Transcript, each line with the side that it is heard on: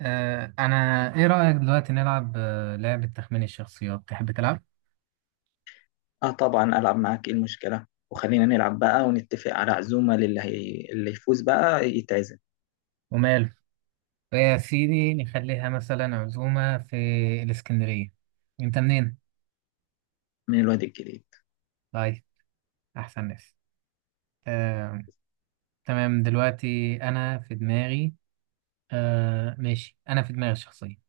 right: أنا إيه رأيك دلوقتي نلعب لعبة تخمين الشخصيات تحب تلعب؟
left: اه، طبعا العب معاك. ايه المشكله؟ وخلينا نلعب بقى ونتفق على عزومه اللي يفوز بقى يتعزم.
right: وماله؟ يا سيدي نخليها مثلا عزومة في الإسكندرية. أنت منين؟
left: من الواد الجديد.
right: طيب، أحسن ناس. آه، تمام دلوقتي أنا في دماغي. ماشي أنا في دماغي الشخصية.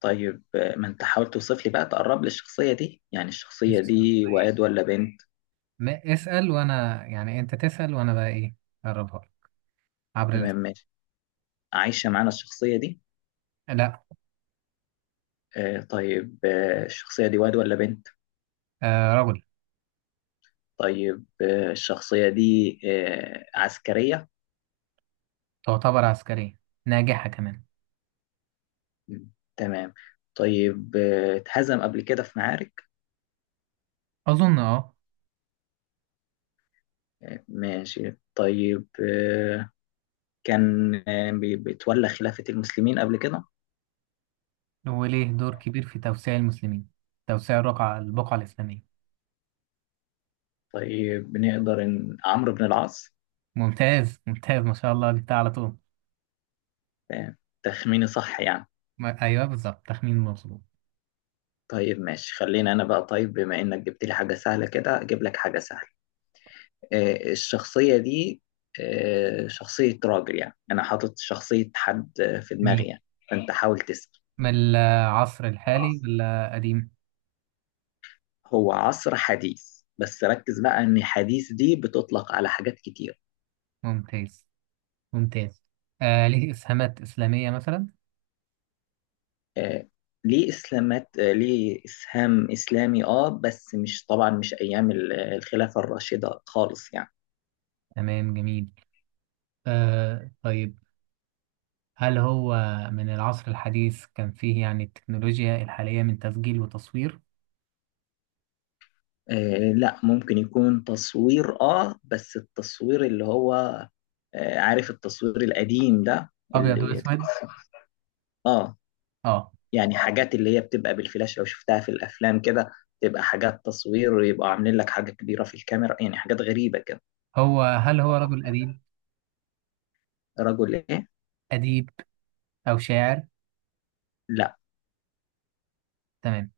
left: طيب، ما انت حاول توصف لي بقى، تقرب لي الشخصيه دي. يعني
right: إيش
left: الشخصيه دي
right: الشخصية.
left: واد ولا بنت؟
right: اسأل وأنا يعني أنت تسأل وأنا بقى إيه أقربها لك عبر
left: تمام
right: الأسئلة.
left: ماشي. عايشه معانا الشخصيه دي؟
right: لا.
left: آه، طيب. الشخصيه دي واد ولا بنت؟
right: رجل.
left: طيب، الشخصيه دي عسكريه؟
right: تعتبر عسكرية ناجحة كمان.
left: م، تمام. طيب، اتهزم قبل كده في معارك؟
right: أظن أه.
left: آه، ماشي. طيب. كان بيتولى خلافة المسلمين قبل كده؟
right: وليه دور كبير في توسيع المسلمين، توسيع الرقعة البقعة الإسلامية.
left: طيب، بنقدر إن عمرو بن العاص.
right: ممتاز ما شاء الله جبتها على طول.
left: آه، تخميني صح يعني؟
right: ما... أيوه بالظبط، تخمين مظبوط.
left: طيب ماشي. خلينا أنا بقى. طيب، بما إنك جبت لي حاجة سهلة كده، أجيب لك حاجة سهلة. الشخصية دي شخصية راجل. يعني أنا حاطط شخصية حد في دماغي
right: جميل.
left: يعني. فأنت حاول تسأل.
right: من العصر الحالي ولا قديم؟
left: هو عصر حديث، بس ركز بقى إن حديث دي بتطلق على حاجات كتير.
right: ممتاز ممتاز آه ليه إسهامات إسلامية مثلا؟
left: آه، ليه اسلامات آه، ليه اسهام اسلامي. اه، بس مش طبعا، مش ايام الخلافه الراشده خالص يعني.
right: تمام، جميل. آه طيب، هل هو من العصر الحديث كان فيه يعني التكنولوجيا الحالية من تسجيل وتصوير؟
left: آه، لا. ممكن يكون تصوير، اه، بس التصوير اللي هو... عارف التصوير القديم ده،
right: أبيض
left: اللي...
right: وأسود.
left: اه،
right: آه.
left: يعني حاجات اللي هي بتبقى بالفلاش لو شفتها في الافلام كده. تبقى حاجات تصوير، ويبقى عاملين لك حاجه كبيره في الكاميرا، يعني حاجات غريبه كده.
right: هو هل هو رجل أديب؟
left: رجل ايه؟
right: أديب أو شاعر؟
left: لا.
right: تمام.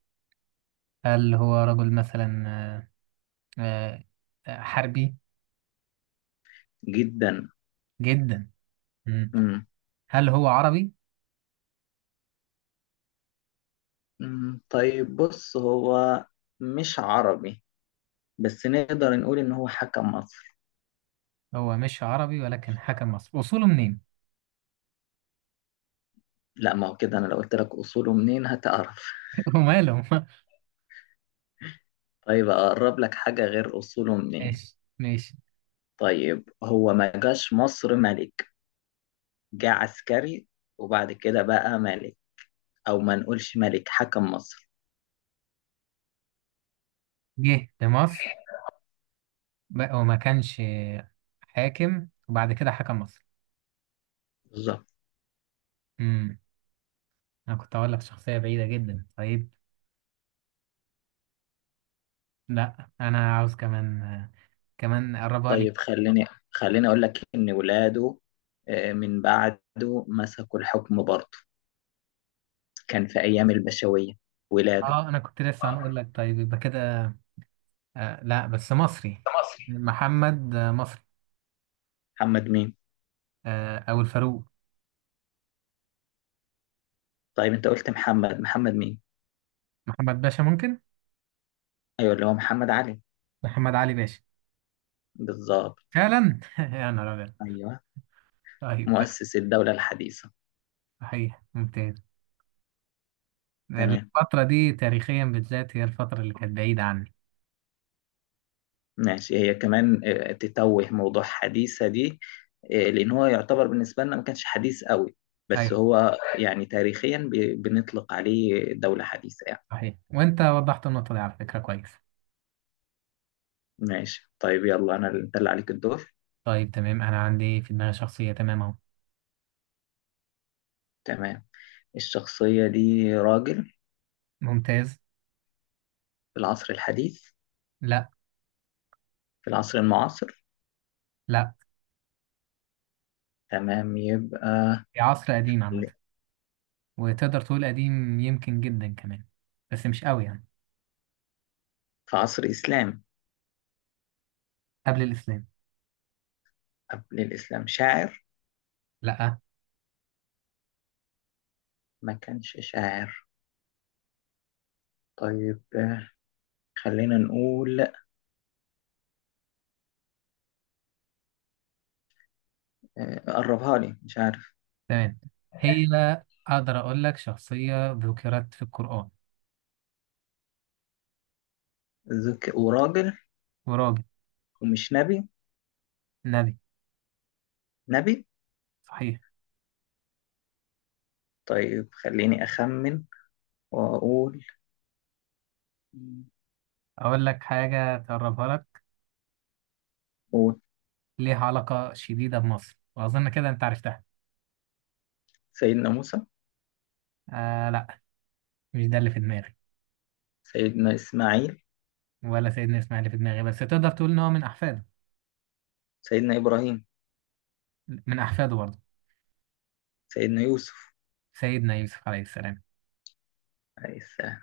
right: هل هو رجل مثلا حربي؟
left: جدا.
right: جدا. مم. هل هو عربي؟
left: مم، طيب بص. هو مش عربي، بس نقدر نقول إن هو حكم مصري.
right: هو مش عربي ولكن حكم مصر، اصوله منين؟
left: لا، ما هو كده. أنا لو قلت لك أصوله منين هتعرف.
right: وماله.
left: طيب، أقرب لك حاجة غير أصوله منين.
right: ماشي ماشي.
left: طيب، هو ما جاش مصر ملك. جه عسكري، وبعد كده بقى ملك. أو ما نقولش ملك، حكم مصر.
right: جه لمصر بقى وما كانش حاكم وبعد كده حكم مصر.
left: بالظبط.
right: مم. انا كنت اقول لك شخصية بعيدة جدا. طيب، لا انا عاوز كمان، كمان اقربها لك.
left: طيب، خليني أقول لك إن ولاده، من بعده، مسكوا الحكم برضه. كان في أيام البشوية، ولاده.
right: اه انا كنت لسه هنقول لك طيب يبقى كده. آه لا، بس مصري.
left: ده مصري.
right: محمد، مصري.
left: محمد مين؟
right: آه او الفاروق.
left: طيب، انت قلت محمد مين؟
right: محمد باشا ممكن.
left: ايوه، اللي هو محمد علي.
right: محمد علي باشا.
left: بالظبط.
right: فعلا يا نهار ابيض.
left: ايوه.
right: طيب تمام.
left: مؤسس الدولة الحديثة.
right: صحيح، ممتاز.
left: تمام
right: الفترة دي تاريخيا بالذات هي الفترة اللي كانت بعيدة عني.
left: ماشي. هي كمان تتوه، موضوع حديثة دي. لان هو يعتبر بالنسبة لنا ما كانش حديث قوي،
right: ايوه،
left: بس هو يعني تاريخيا بنطلق عليه دولة حديثة يعني.
right: صحيح، وانت وضحت النقطة دي على فكرة كويس.
left: ماشي طيب، يلا. انت اللي عليك الدور.
right: طيب تمام، انا عندي في دماغي شخصية تمام اهو.
left: تمام. الشخصية دي راجل.
right: ممتاز.
left: في العصر الحديث؟
right: لا.
left: في العصر المعاصر؟
right: لا.
left: تمام، يبقى
right: هي عصر قديم عامة،
left: ال-
right: وتقدر تقول قديم يمكن جدا كمان، بس مش قوي يعني.
left: في عصر إسلامي؟
right: قبل الإسلام.
left: قبل الإسلام شاعر؟
right: لا.
left: ما كانش شاعر. طيب، خلينا نقول قربها لي، مش عارف.
right: تمام. هي اقدر اقول لك شخصية ذكرت في القرآن.
left: وراجل.
right: وراجل.
left: ومش نبي؟
right: نبي.
left: نبي.
right: صحيح.
left: طيب، خليني أخمن وأقول.
right: أقول لك حاجة تقربها لك.
left: قول.
right: ليها علاقة شديدة بمصر وأظن كده أنت عرفتها.
left: سيدنا موسى.
right: آه لا، مش ده اللي في دماغي.
left: سيدنا إسماعيل.
right: ولا سيدنا إسماعيل اللي في دماغي، بس تقدر تقول إن هو من أحفاده.
left: سيدنا إبراهيم.
right: من أحفاده برضه.
left: سيدنا يوسف.
right: سيدنا يوسف عليه السلام.
left: عيسى.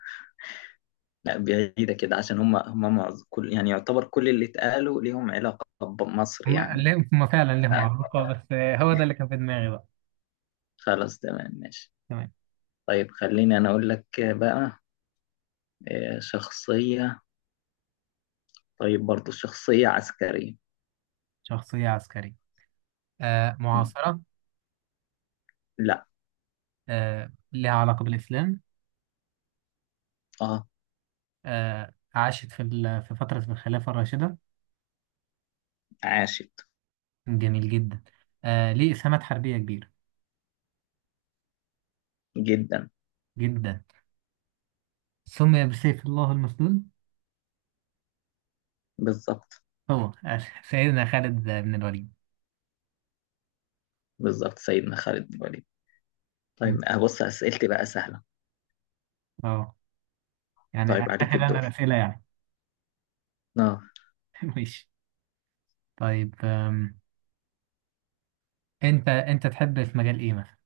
left: لا، بعيدة كده عشان كل، يعني يعتبر كل اللي اتقالوا ليهم علاقة بمصر
right: هما
left: يعني.
right: هما فعلا لهم علاقة، بس آه، هو ده اللي كان في دماغي بقى.
left: خلاص تمام ماشي.
right: تمام.
left: طيب، خليني أنا أقول لك بقى شخصية. طيب، برضو شخصية عسكرية.
right: شخصية عسكرية. آه
left: م.
right: معاصرة.
left: لا.
right: آه ليها علاقة بالإسلام.
left: اه.
right: آه عاشت في في فترة الخلافة الراشدة.
left: عاشت.
right: جميل جدا. آه ليه إسهامات حربية كبيرة.
left: جدا.
right: جدا. سمي بسيف الله المسلول.
left: بالظبط.
right: هو سيدنا خالد بن الوليد.
left: بالظبط، سيدنا خالد بن الوليد.
right: م.
left: طيب، بص أسئلتي بقى سهلة.
right: اه، يعني
left: طيب،
right: فاكر
left: عليك
right: انا
left: الدور.
right: الاسئله يعني.
left: اه.
right: ماشي. طيب انت تحب في مجال ايه مثلا؟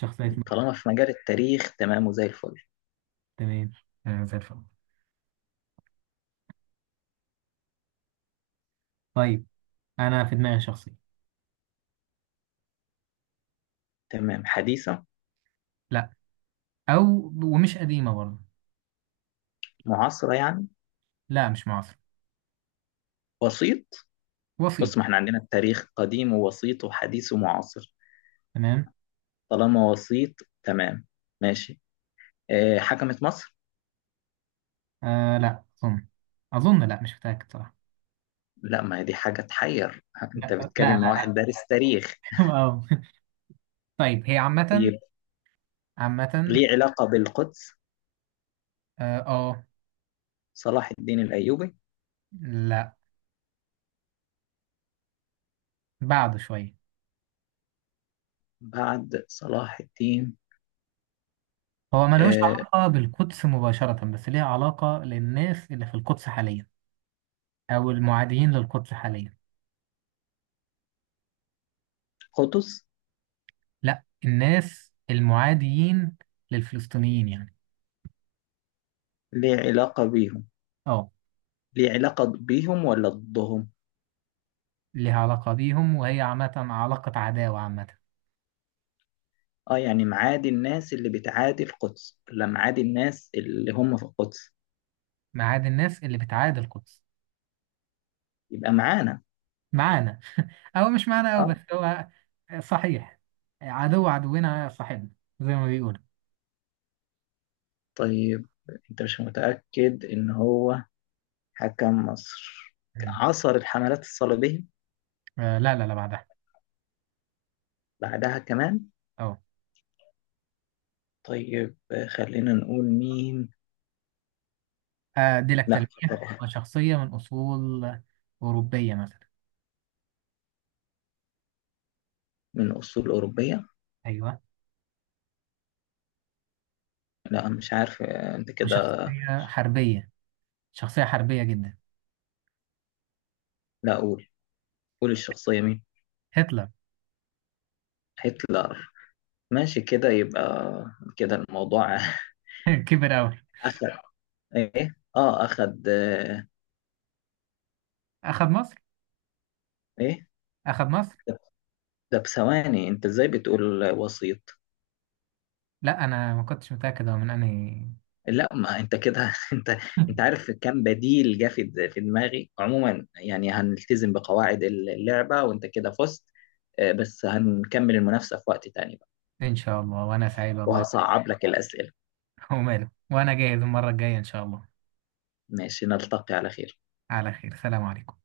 right: شخصيه مين؟
left: طالما في مجال التاريخ، تمام وزي الفل.
right: تمام. آه، زي الفل. طيب انا في دماغي شخصيه.
left: تمام. حديثة؟
right: لا. او ومش قديمه برضه.
left: معاصرة يعني؟
right: لا مش معاصره.
left: وسيط؟
right: وسيط.
left: بص، ما احنا عندنا التاريخ قديم ووسيط وحديث ومعاصر.
right: تمام.
left: طالما وسيط، تمام ماشي. حكمت مصر؟
right: آه لا اظن. اظن لا، مش متاكد صراحه.
left: لا، ما هي دي حاجة تحير. انت
right: لا لا
left: بتتكلم مع
right: لا لا.
left: واحد دارس تاريخ.
right: اه. طيب هي عامه.
left: طيب،
right: عامه.
left: ليه علاقة بالقدس؟
right: اه.
left: صلاح الدين الأيوبي.
right: لا بعد شويه.
left: بعد صلاح الدين.
right: هو ملوش
left: آه،
right: علاقة بالقدس مباشرة، بس ليها علاقة للناس اللي في القدس حاليا. أو المعاديين للقدس حاليا.
left: قطز.
right: لا، الناس المعاديين للفلسطينيين يعني.
left: ليه علاقة بيهم؟
right: اه.
left: ليه علاقة بيهم ولا ضدهم؟
right: ليها علاقة بيهم وهي عامة علاقة عداوة عامة.
left: اه. يعني معادي الناس اللي بتعادي القدس ولا معادي الناس اللي هم في القدس؟
right: معاد الناس اللي بتعادي القدس.
left: يبقى معانا.
right: معانا. أو مش معانا، أو بس
left: اه.
right: هو صحيح. عدو عدونا صاحبنا، زي ما بيقولوا.
left: طيب، انت مش متأكد ان هو حكم مصر؟
right: مم.
left: عصر الحملات الصليبية؟
right: آه لا لا لا، بعدها.
left: بعدها كمان؟
right: اه.
left: طيب، خلينا نقول مين.
right: آه، دي لك
left: لا
right: تلميح،
left: طبعا.
right: وشخصية من أصول أوروبية مثلا.
left: من أصول أوروبية؟
right: أيوه.
left: لا، مش عارف. انت كده.
right: وشخصية حربية. شخصية حربية جدا.
left: لا، أقول. قول الشخصية مين.
right: هتلر.
left: هتلر. ماشي، كده يبقى كده الموضوع.
right: كبر أوي.
left: أخد إيه آه أخد آه،
right: أخد مصر.
left: إيه؟
right: أخد مصر.
left: ده ده بثواني. أنت إزاي بتقول وسيط؟
right: لا أنا ما كنتش متأكد هو من أنهي.
left: لا، ما أنت كده. أنت أنت عارف كم بديل جه في دماغي عموما؟ يعني هنلتزم بقواعد اللعبة، وأنت كده فزت. بس هنكمل المنافسة في وقت تاني بقى.
right: إن شاء الله، وأنا سعيد والله.
left: وهصعب لك الأسئلة.
right: وماله، وأنا جاهز المرة الجاية إن شاء الله.
left: ماشي، نلتقي على خير.
right: على خير، سلام عليكم.